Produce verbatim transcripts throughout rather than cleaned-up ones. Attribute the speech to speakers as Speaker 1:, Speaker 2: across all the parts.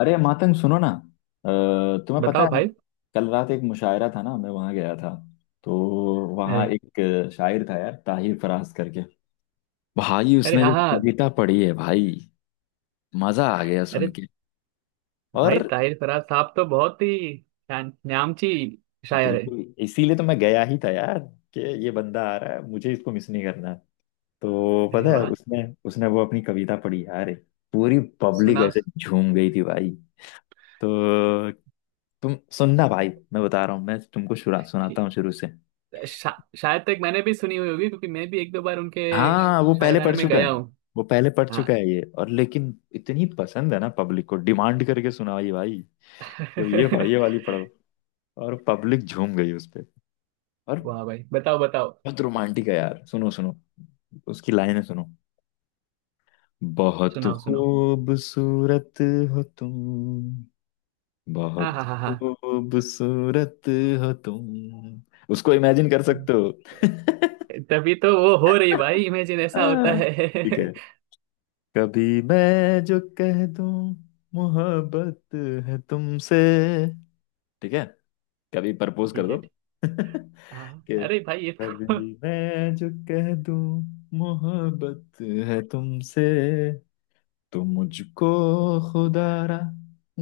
Speaker 1: अरे मातंग, सुनो ना। अ, तुम्हें पता
Speaker 2: बताओ
Speaker 1: है, मैं
Speaker 2: भाई।
Speaker 1: कल रात एक मुशायरा था ना, मैं वहां गया था। तो
Speaker 2: अरे।
Speaker 1: वहां एक शायर था यार, ताहिर फराज करके। भाई,
Speaker 2: अरे
Speaker 1: उसने
Speaker 2: हाँ
Speaker 1: जो
Speaker 2: हाँ।
Speaker 1: कविता पढ़ी है भाई, मजा आ गया सुन
Speaker 2: अरे
Speaker 1: के। और
Speaker 2: भाई ताहिर फराज साहब तो बहुत ही ना- नामची शायर है।
Speaker 1: बिल्कुल इसीलिए तो मैं गया ही था यार, कि ये बंदा आ रहा है, मुझे इसको मिस नहीं करना। तो
Speaker 2: अरे
Speaker 1: पता है,
Speaker 2: वाह।
Speaker 1: उसने उसने वो अपनी कविता पढ़ी यार। पूरी पब्लिक
Speaker 2: सुना
Speaker 1: ऐसे
Speaker 2: उस-
Speaker 1: झूम गई थी भाई। तो तुम सुनना भाई, मैं बता रहा हूँ, मैं तुमको शुरा- सुनाता हूँ
Speaker 2: ठीक।
Speaker 1: शुरू से।
Speaker 2: शा, शायद तक मैंने भी सुनी हुई होगी क्योंकि मैं भी एक दो बार उनके
Speaker 1: हाँ, वो पहले पढ़ है
Speaker 2: शायराना
Speaker 1: ना
Speaker 2: में
Speaker 1: चुका है।
Speaker 2: गया हूँ।
Speaker 1: वो पहले पढ़ चुका
Speaker 2: हाँ।
Speaker 1: है ये, और लेकिन इतनी पसंद है ना, पब्लिक को डिमांड करके सुनाई भाई। तो ये पढ़, ये वाली पढ़ो। और पब्लिक झूम गई उस पे। और
Speaker 2: वाह भाई बताओ बताओ।
Speaker 1: बहुत रोमांटिक है यार, सुनो सुनो, उसकी लाइनें सुनो। बहुत
Speaker 2: सुनाओ सुनाओ।
Speaker 1: खूबसूरत हो तुम,
Speaker 2: हाँ
Speaker 1: बहुत
Speaker 2: हाँ हाँ हाँ।
Speaker 1: खूबसूरत हो तुम। उसको इमेजिन कर सकते हो।
Speaker 2: तभी तो वो हो रही भाई, इमेजिन ऐसा होता
Speaker 1: हाँ,
Speaker 2: है।
Speaker 1: ठीक है।
Speaker 2: ठीक
Speaker 1: कभी मैं जो कह दूं मोहब्बत है तुमसे, ठीक है, कभी
Speaker 2: है।
Speaker 1: प्रपोज कर दो
Speaker 2: ठीक- हाँ
Speaker 1: कि
Speaker 2: अरे भाई ये तो।
Speaker 1: कभी मैं जो कह दूं मोहब्बत है तुमसे, तो मुझको खुदारा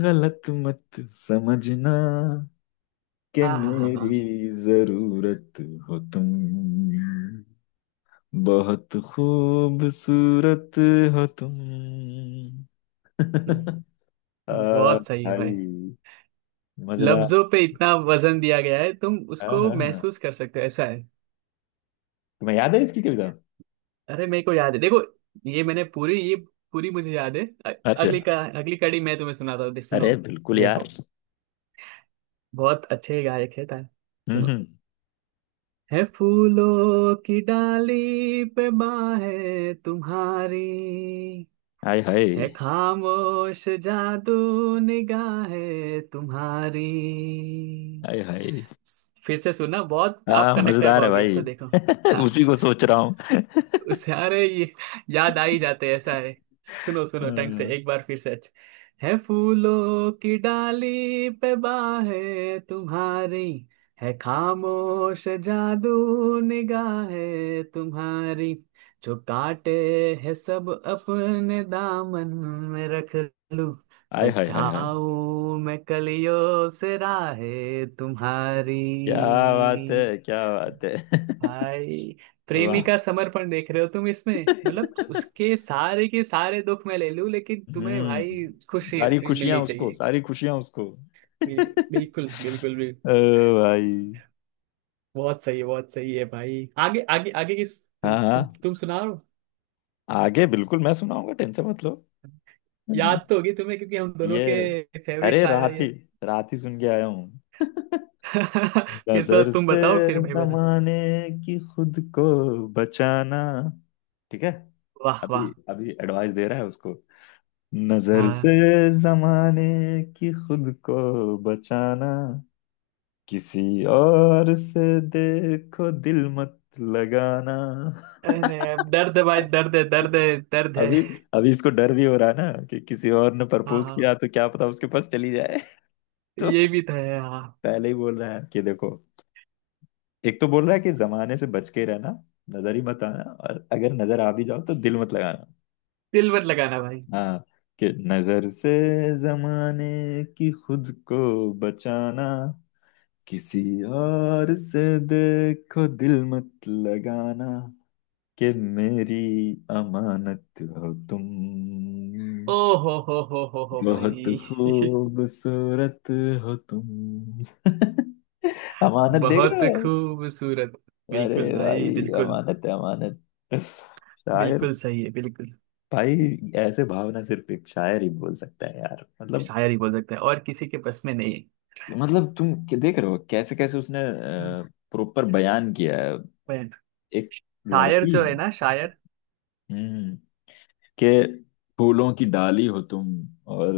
Speaker 1: गलत मत समझना कि
Speaker 2: हाँ हाँ हाँ
Speaker 1: मेरी
Speaker 2: हाँ।
Speaker 1: जरूरत हो तुम, बहुत खूबसूरत हो तुम।
Speaker 2: हम्म,
Speaker 1: आ,
Speaker 2: बहुत सही है भाई।
Speaker 1: भाई मजेदार।
Speaker 2: लफ्जों पे इतना वजन दिया गया है, तुम
Speaker 1: हाँ
Speaker 2: उसको
Speaker 1: हाँ हाँ।
Speaker 2: महसूस कर सकते हो, ऐसा है।
Speaker 1: तुम्हें याद है इसकी कविता?
Speaker 2: अरे मेरे को याद है, देखो। ये मैंने पूरी ये पूरी मुझे याद है। अ-
Speaker 1: अच्छा।
Speaker 2: अगली का अगली कड़ी मैं तुम्हें सुनाता हूँ। दे- सुनो।
Speaker 1: अरे बिल्कुल यार।
Speaker 2: देखो, बहुत अच्छे गायक है तार।
Speaker 1: हम्म
Speaker 2: सुनो।
Speaker 1: हम्म।
Speaker 2: है फूलों की डाली पे बाहें तुम्हारी।
Speaker 1: हाय हाय
Speaker 2: है खामोश जादू निगाहें तुम्हारी।
Speaker 1: हाय हाय।
Speaker 2: फिर से सुनना, बहुत आप
Speaker 1: हाँ,
Speaker 2: कनेक्ट कर
Speaker 1: मजेदार है
Speaker 2: पाओगे
Speaker 1: भाई।
Speaker 2: इसको, देखो। हाँ,
Speaker 1: उसी को सोच रहा हूँ।
Speaker 2: सारे ये याद आ ही जाते हैं, ऐसा है। सुनो सुनो ढंग से
Speaker 1: हाँ,
Speaker 2: एक बार फिर से अच्छा। है फूलों की डाली पे बाहें तुम्हारी। है खामोश जादू निगाहें तुम्हारी। जो काटे है सब अपने दामन में रख लूं,
Speaker 1: हाय हाय हाय हाय।
Speaker 2: सजाऊं मैं कलियों से राहें तुम्हारी।
Speaker 1: क्या बात है, क्या बात है।
Speaker 2: भाई,
Speaker 1: वाह।
Speaker 2: प्रेमी का समर्पण देख रहे हो तुम इसमें। मतलब उसके सारे के सारे दुख मैं ले लूं, लेकिन तुम्हें भाई
Speaker 1: हम्म
Speaker 2: खुशी
Speaker 1: सारी
Speaker 2: मिलनी
Speaker 1: खुशियां उसको,
Speaker 2: चाहिए।
Speaker 1: सारी खुशियां उसको, ओ
Speaker 2: बिल- बिल्कुल बिल्कुल भी।
Speaker 1: भाई।
Speaker 2: बहुत सही है, बहुत सही है भाई। आगे आगे आगे की तुम
Speaker 1: हाँ हाँ,
Speaker 2: तुम तुम सुनाओ।
Speaker 1: आगे बिल्कुल मैं सुनाऊंगा, टेंशन मत लो। हम्म।
Speaker 2: याद तो होगी तुम्हें क्योंकि हम दोनों
Speaker 1: ये
Speaker 2: के फेवरेट
Speaker 1: अरे
Speaker 2: शायर है
Speaker 1: रात ही
Speaker 2: ये।
Speaker 1: रात ही सुन के आया हूँ।
Speaker 2: फिर तो
Speaker 1: नजर
Speaker 2: तुम
Speaker 1: से
Speaker 2: बताओ, फिर मैं बताऊं।
Speaker 1: जमाने की खुद को बचाना। ठीक है।
Speaker 2: वाह वाह।
Speaker 1: अभी अभी एडवाइस दे रहा है उसको। नजर
Speaker 2: हाँ।
Speaker 1: से जमाने की खुद को बचाना, किसी और से देखो दिल मत लगाना।
Speaker 2: अरे दर्द है भाई, दर्द है, दर्द है, दर्द है।
Speaker 1: अभी अभी इसको डर भी हो रहा है ना, कि किसी और ने
Speaker 2: हाँ
Speaker 1: प्रपोज
Speaker 2: हाँ।
Speaker 1: किया तो क्या पता उसके पास चली जाए। तो
Speaker 2: ये भी तो है, हाँ।
Speaker 1: पहले ही बोल रहा है कि देखो, एक तो बोल रहा है कि जमाने से बच के रहना, नजर ही मत आना, और अगर नजर आ भी जाओ तो दिल मत लगाना।
Speaker 2: दिल मत लगाना भाई।
Speaker 1: हाँ, कि नजर से जमाने की खुद को बचाना, किसी और से देखो दिल मत लगाना, कि मेरी अमानत हो तुम,
Speaker 2: ओ हो हो हो हो हो
Speaker 1: बहुत
Speaker 2: भाई।
Speaker 1: खूबसूरत हो तुम। अमानत देख
Speaker 2: बहुत
Speaker 1: रहे हो।
Speaker 2: खूबसूरत।
Speaker 1: अरे
Speaker 2: बिल्कुल भाई
Speaker 1: भाई,
Speaker 2: बिल्कुल।
Speaker 1: अमानत है अमानत, शायर
Speaker 2: बिल्कुल सही है, बिल्कुल।
Speaker 1: भाई। ऐसे भावना सिर्फ एक शायर ही बोल सकता है यार, मतलब।
Speaker 2: शायर ही बोल सकते हैं, और किसी के बस में नहीं है।
Speaker 1: मतलब तुम क्या देख रहे हो, कैसे कैसे उसने
Speaker 2: हम्म,
Speaker 1: प्रॉपर बयान किया है।
Speaker 2: पर
Speaker 1: एक
Speaker 2: शायर
Speaker 1: लड़की,
Speaker 2: जो है ना, शायर।
Speaker 1: हम्म के फूलों की डाली हो तुम, और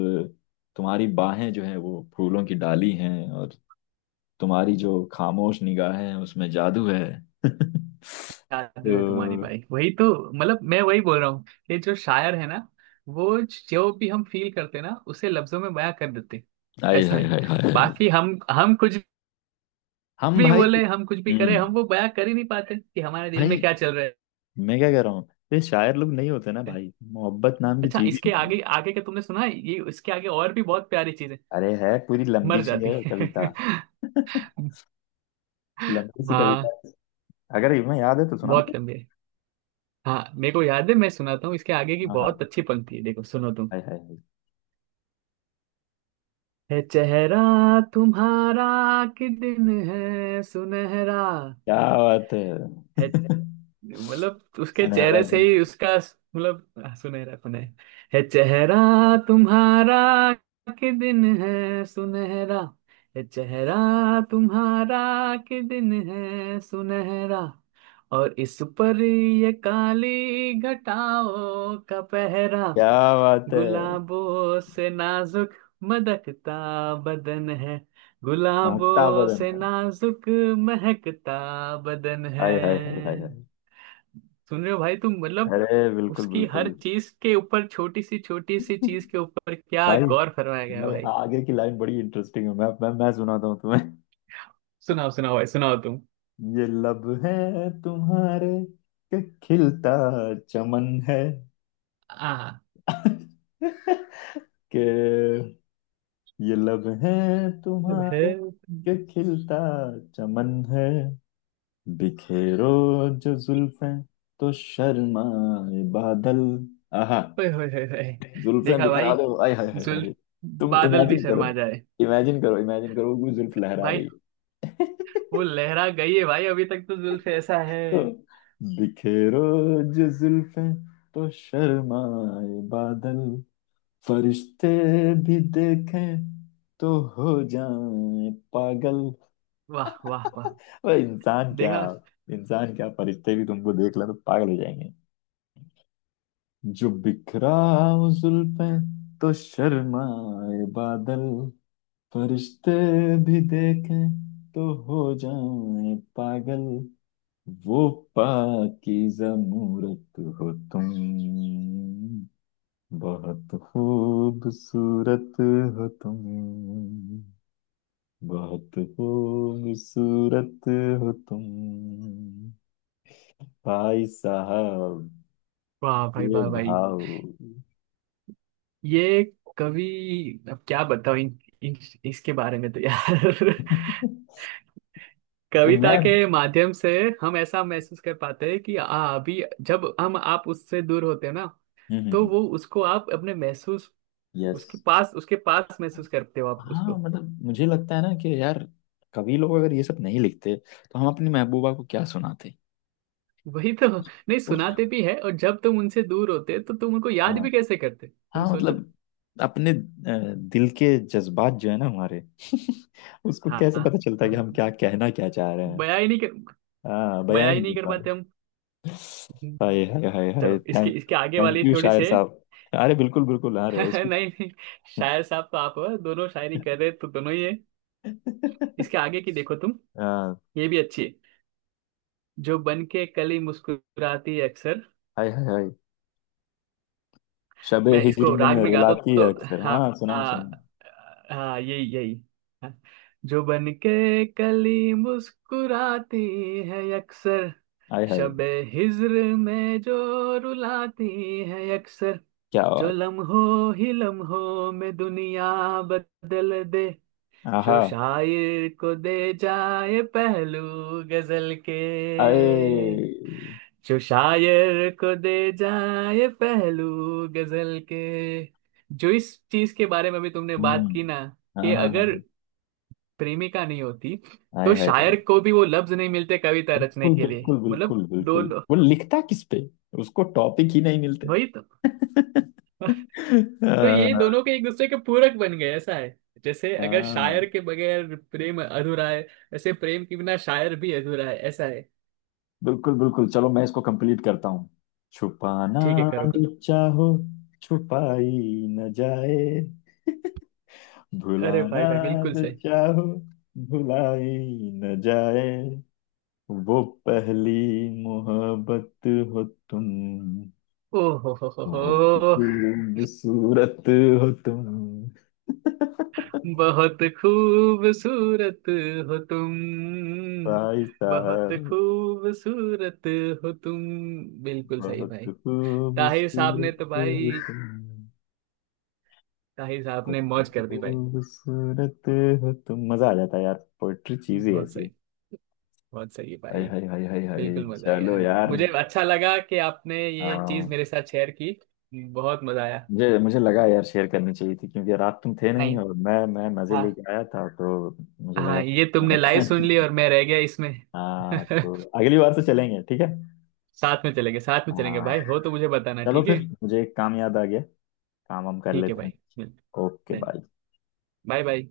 Speaker 1: तुम्हारी बाहें जो है वो फूलों की डाली हैं, और तुम्हारी जो खामोश निगाहें हैं उसमें जादू है। तो
Speaker 2: जादू है तुम्हारी भाई, वही तो। मतलब मैं वही बोल रहा हूँ कि जो शायर है ना, वो जो भी हम फील करते हैं ना, उसे लफ्जों में बयां कर देते हैं।
Speaker 1: हाय
Speaker 2: ऐसा
Speaker 1: हाय
Speaker 2: है।
Speaker 1: हाय हाय हाय।
Speaker 2: बाकी हम हम कुछ
Speaker 1: हम
Speaker 2: भी
Speaker 1: भाई।
Speaker 2: बोले, हम कुछ भी करें,
Speaker 1: हम्म
Speaker 2: हम वो बयां कर ही नहीं पाते कि हमारे दिल में
Speaker 1: भाई,
Speaker 2: क्या चल रहा
Speaker 1: मैं क्या कह रहा हूँ, ये शायर लोग नहीं होते ना
Speaker 2: है।
Speaker 1: भाई, मोहब्बत नाम की
Speaker 2: अच्छा,
Speaker 1: चीज ही
Speaker 2: इसके
Speaker 1: नहीं है।
Speaker 2: आगे आगे का तुमने सुना है? ये इसके आगे और भी बहुत प्यारी चीजें
Speaker 1: अरे है, पूरी
Speaker 2: मर
Speaker 1: लंबी सी
Speaker 2: जाती
Speaker 1: है
Speaker 2: है।
Speaker 1: कविता, लंबी सी कविता
Speaker 2: हाँ,
Speaker 1: है। अगर तुम्हें याद है तो सुनाओ फिर।
Speaker 2: बहुत लंबी है। हाँ, मेरे को याद है, मैं सुनाता हूँ। इसके आगे की
Speaker 1: हाँ हाँ।
Speaker 2: बहुत अच्छी पंक्ति है, देखो सुनो तुम।
Speaker 1: हाय हाय हाय।
Speaker 2: है चेहरा तुम्हारा कि दिन है सुनहरा
Speaker 1: क्या बात है।
Speaker 2: है। मतलब उसके
Speaker 1: सुनहरा
Speaker 2: चेहरे से
Speaker 1: दिन
Speaker 2: ही
Speaker 1: है,
Speaker 2: उसका मतलब सुनहरा, सुनहरा है। है चेहरा तुम्हारा कि दिन है सुनहरा। है चेहरा तुम्हारा कि दिन है सुनहरा, और इस पर ये काली घटाओं का पहरा।
Speaker 1: क्या बात है।
Speaker 2: गुलाबों से नाजुक मदकता बदन है।
Speaker 1: महकता
Speaker 2: गुलाबों
Speaker 1: बदन
Speaker 2: से
Speaker 1: है।
Speaker 2: नाजुक महकता बदन है।
Speaker 1: हाय हाय हाय हाय हाय।
Speaker 2: सुन रहे हो भाई तुम, मतलब
Speaker 1: अरे बिल्कुल
Speaker 2: उसकी हर
Speaker 1: बिल्कुल।
Speaker 2: चीज के ऊपर, छोटी सी छोटी सी चीज के ऊपर क्या
Speaker 1: भाई
Speaker 2: गौर फरमाया गया है
Speaker 1: भाई,
Speaker 2: भाई।
Speaker 1: आगे की लाइन बड़ी इंटरेस्टिंग है, मैं मैं मैं सुनाता हूँ तुम्हें।
Speaker 2: सुनाओ सुनाओ भाई, सुनाओ तुम।
Speaker 1: ये लब है तुम्हारे के खिलता चमन है।
Speaker 2: आ
Speaker 1: के ये लब है
Speaker 2: जब है।
Speaker 1: तुम्हारे के खिलता चमन है। बिखेरो जो जुल्फें तो शर्माए बादल। आहा।
Speaker 2: ओए होए होए होए।
Speaker 1: जुल्फें
Speaker 2: देखा
Speaker 1: बिखरा
Speaker 2: भाई,
Speaker 1: दो, आय हाय हाय हाय।
Speaker 2: जुल्फ,
Speaker 1: तुम
Speaker 2: बादल भी
Speaker 1: इमेजिन
Speaker 2: शर्मा
Speaker 1: करो,
Speaker 2: जाए
Speaker 1: इमेजिन करो, इमेजिन करो, कोई जुल्फ लहरा
Speaker 2: भाई।
Speaker 1: रही है।
Speaker 2: वो लहरा गई है भाई, अभी तक तो जुल्फ, ऐसा है।
Speaker 1: बिखेरो जो जुल्फें तो शर्माए बादल, फरिश्ते भी देखें तो हो जाएं पागल।
Speaker 2: वाह वाह वाह।
Speaker 1: ओए, इंसान क्या,
Speaker 2: देखा।
Speaker 1: इंसान क्या, फरिश्ते भी तुमको देख लें तो पागल हो जाएंगे। जो बिखरा हो जुल्फें तो शर्माए बादल, फरिश्ते भी देखें तो हो जाएं पागल, वो पाकीज़ा मूरत हो तुम, बहुत खूबसूरत हो तुम, बहुत खूबसूरत हो तुम। भाई साहब,
Speaker 2: वाह भाई,
Speaker 1: ये
Speaker 2: वाह भाई।
Speaker 1: भाव।
Speaker 2: ये कवि, अब क्या बताऊं इन, इन, इसके बारे में, तो यार।
Speaker 1: ए
Speaker 2: कविता
Speaker 1: मैम।
Speaker 2: के माध्यम से हम ऐसा महसूस कर पाते हैं कि आ, अभी जब हम आप उससे दूर होते हैं ना, तो
Speaker 1: हम्म।
Speaker 2: वो उसको आप अपने महसूस,
Speaker 1: यस।
Speaker 2: उसके पास, उसके पास महसूस करते हो आप
Speaker 1: हाँ,
Speaker 2: उसको।
Speaker 1: मतलब मुझे लगता है ना कि यार, कवि लोग अगर ये सब नहीं लिखते तो हम अपनी महबूबा को क्या सुनाते।
Speaker 2: वही तो, नहीं
Speaker 1: उस,
Speaker 2: सुनाते भी है, और जब तुम उनसे दूर होते तो तुम उनको याद
Speaker 1: हाँ,
Speaker 2: भी कैसे करते, तुम
Speaker 1: हाँ
Speaker 2: सोचो।
Speaker 1: मतलब अपने अ, दिल के जज्बात जो है ना हमारे, उसको कैसे
Speaker 2: हाँ,
Speaker 1: पता चलता है कि हम क्या कहना क्या चाह रहे हैं।
Speaker 2: बयां ही नहीं कर,
Speaker 1: हाँ, बयां ही
Speaker 2: बयां ही
Speaker 1: नहीं
Speaker 2: नहीं
Speaker 1: कर
Speaker 2: कर
Speaker 1: पा रहे।
Speaker 2: पाते हम। हम्म,
Speaker 1: हाय हाय हाय हाय।
Speaker 2: चलो इसके
Speaker 1: थैंक
Speaker 2: इसके आगे
Speaker 1: थैंक
Speaker 2: वाली
Speaker 1: यू
Speaker 2: थोड़ी
Speaker 1: शायर
Speaker 2: से।
Speaker 1: साहब। अरे बिल्कुल बिल्कुल आ रहे हैं
Speaker 2: नहीं
Speaker 1: इसको।
Speaker 2: नहीं, शायर साहब तो आप हो, दोनों शायरी कर रहे तो दोनों ही है। इसके आगे की देखो तुम,
Speaker 1: हाँ।
Speaker 2: ये भी अच्छी है। जो बन के कली मुस्कुराती है अक्सर।
Speaker 1: हाय हाय हाय, शबे
Speaker 2: मैं
Speaker 1: हिजर
Speaker 2: इसको राग
Speaker 1: में
Speaker 2: में गाता हूं,
Speaker 1: रुलाती है
Speaker 2: तो
Speaker 1: अक्सर। हाँ,
Speaker 2: हाँ
Speaker 1: सुनाओ सुनाओ।
Speaker 2: हाँ, हाँ यही यही। हाँ। जो बन के कली मुस्कुराती है अक्सर।
Speaker 1: हाय हाय,
Speaker 2: शबे हिज्र में जो रुलाती है अक्सर।
Speaker 1: क्या
Speaker 2: जो
Speaker 1: बात।
Speaker 2: लम्हों ही लम्हों में दुनिया बदल दे।
Speaker 1: आहा।
Speaker 2: जो शायर को दे जाए पहलू गजल के।
Speaker 1: आए।
Speaker 2: जो शायर को दे जाए पहलू गजल के। जो इस चीज के बारे में भी तुमने बात
Speaker 1: हम्म।
Speaker 2: की ना
Speaker 1: हाँ
Speaker 2: कि
Speaker 1: हाँ हाँ
Speaker 2: अगर
Speaker 1: हाँ।
Speaker 2: प्रेमिका नहीं होती तो
Speaker 1: हाय हाय हाय।
Speaker 2: शायर को भी वो लफ्ज नहीं मिलते कविता रचने
Speaker 1: बिल्कुल
Speaker 2: के लिए,
Speaker 1: बिल्कुल
Speaker 2: मतलब
Speaker 1: बिल्कुल बिल्कुल,
Speaker 2: दोनों,
Speaker 1: वो लिखता किस पे, उसको टॉपिक ही नहीं मिलते।
Speaker 2: वही तो। तो ये
Speaker 1: हाँ,
Speaker 2: दोनों के एक दूसरे के पूरक बन गए, ऐसा है। जैसे अगर
Speaker 1: हाँ,
Speaker 2: शायर के बगैर प्रेम अधूरा है, वैसे प्रेम के बिना शायर भी अधूरा है, ऐसा है।
Speaker 1: बिल्कुल बिल्कुल, चलो मैं इसको कंप्लीट करता हूँ। छुपाना
Speaker 2: ठीक है, करो करो।
Speaker 1: जो चाहो छुपाई न जाए,
Speaker 2: अरे
Speaker 1: भुलाना
Speaker 2: भाई भाई, बिल्कुल
Speaker 1: जो
Speaker 2: सही।
Speaker 1: चाहो भुलाई न जाए, वो पहली मोहब्बत हो तुम,
Speaker 2: ओ हो हो हो हो
Speaker 1: बहुत खूबसूरत हो तुम,
Speaker 2: बहुत खूबसूरत हो तुम,
Speaker 1: भाई
Speaker 2: बहुत
Speaker 1: साहब,
Speaker 2: खूबसूरत हो तुम। बिल्कुल सही
Speaker 1: बहुत
Speaker 2: भाई। ताहिर साहब ने
Speaker 1: खूबसूरत
Speaker 2: तो
Speaker 1: हो
Speaker 2: भाई,
Speaker 1: तुम,
Speaker 2: ताहिर साहब ने मौज
Speaker 1: बहुत
Speaker 2: कर दी भाई।
Speaker 1: खूबसूरत हो तुम। मजा आ जाता है यार, पोइट्री चीज ही
Speaker 2: बहुत
Speaker 1: ऐसी है।
Speaker 2: सही, बहुत सही है
Speaker 1: हाय
Speaker 2: भाई।
Speaker 1: हाय हाय हाय हाय।
Speaker 2: बिल्कुल मजा आ
Speaker 1: चलो
Speaker 2: गया,
Speaker 1: यार।
Speaker 2: मुझे अच्छा लगा कि आपने ये चीज
Speaker 1: हाँ,
Speaker 2: मेरे साथ शेयर की। बहुत मजा आया।
Speaker 1: मुझे मुझे लगा यार, शेयर करनी चाहिए थी क्योंकि रात तुम थे नहीं
Speaker 2: नहीं,
Speaker 1: और मैं मैं मजे
Speaker 2: हाँ
Speaker 1: लेके आया था, तो मुझे लगा
Speaker 2: हाँ,
Speaker 1: कि
Speaker 2: ये
Speaker 1: तुम्हें
Speaker 2: तुमने
Speaker 1: पता
Speaker 2: लाइव सुन
Speaker 1: नहीं।
Speaker 2: ली और मैं रह गया इसमें।
Speaker 1: हाँ, तो अगली बार से चलेंगे, ठीक है।
Speaker 2: साथ में चलेंगे, साथ में चलेंगे
Speaker 1: हाँ।
Speaker 2: भाई, हो तो मुझे बताना,
Speaker 1: चलो
Speaker 2: ठीक है।
Speaker 1: फिर, मुझे एक काम याद आ गया, काम हम कर
Speaker 2: ठीक है
Speaker 1: लेते हैं।
Speaker 2: भाई।
Speaker 1: Okay,
Speaker 2: done.
Speaker 1: Bye.
Speaker 2: Bye bye.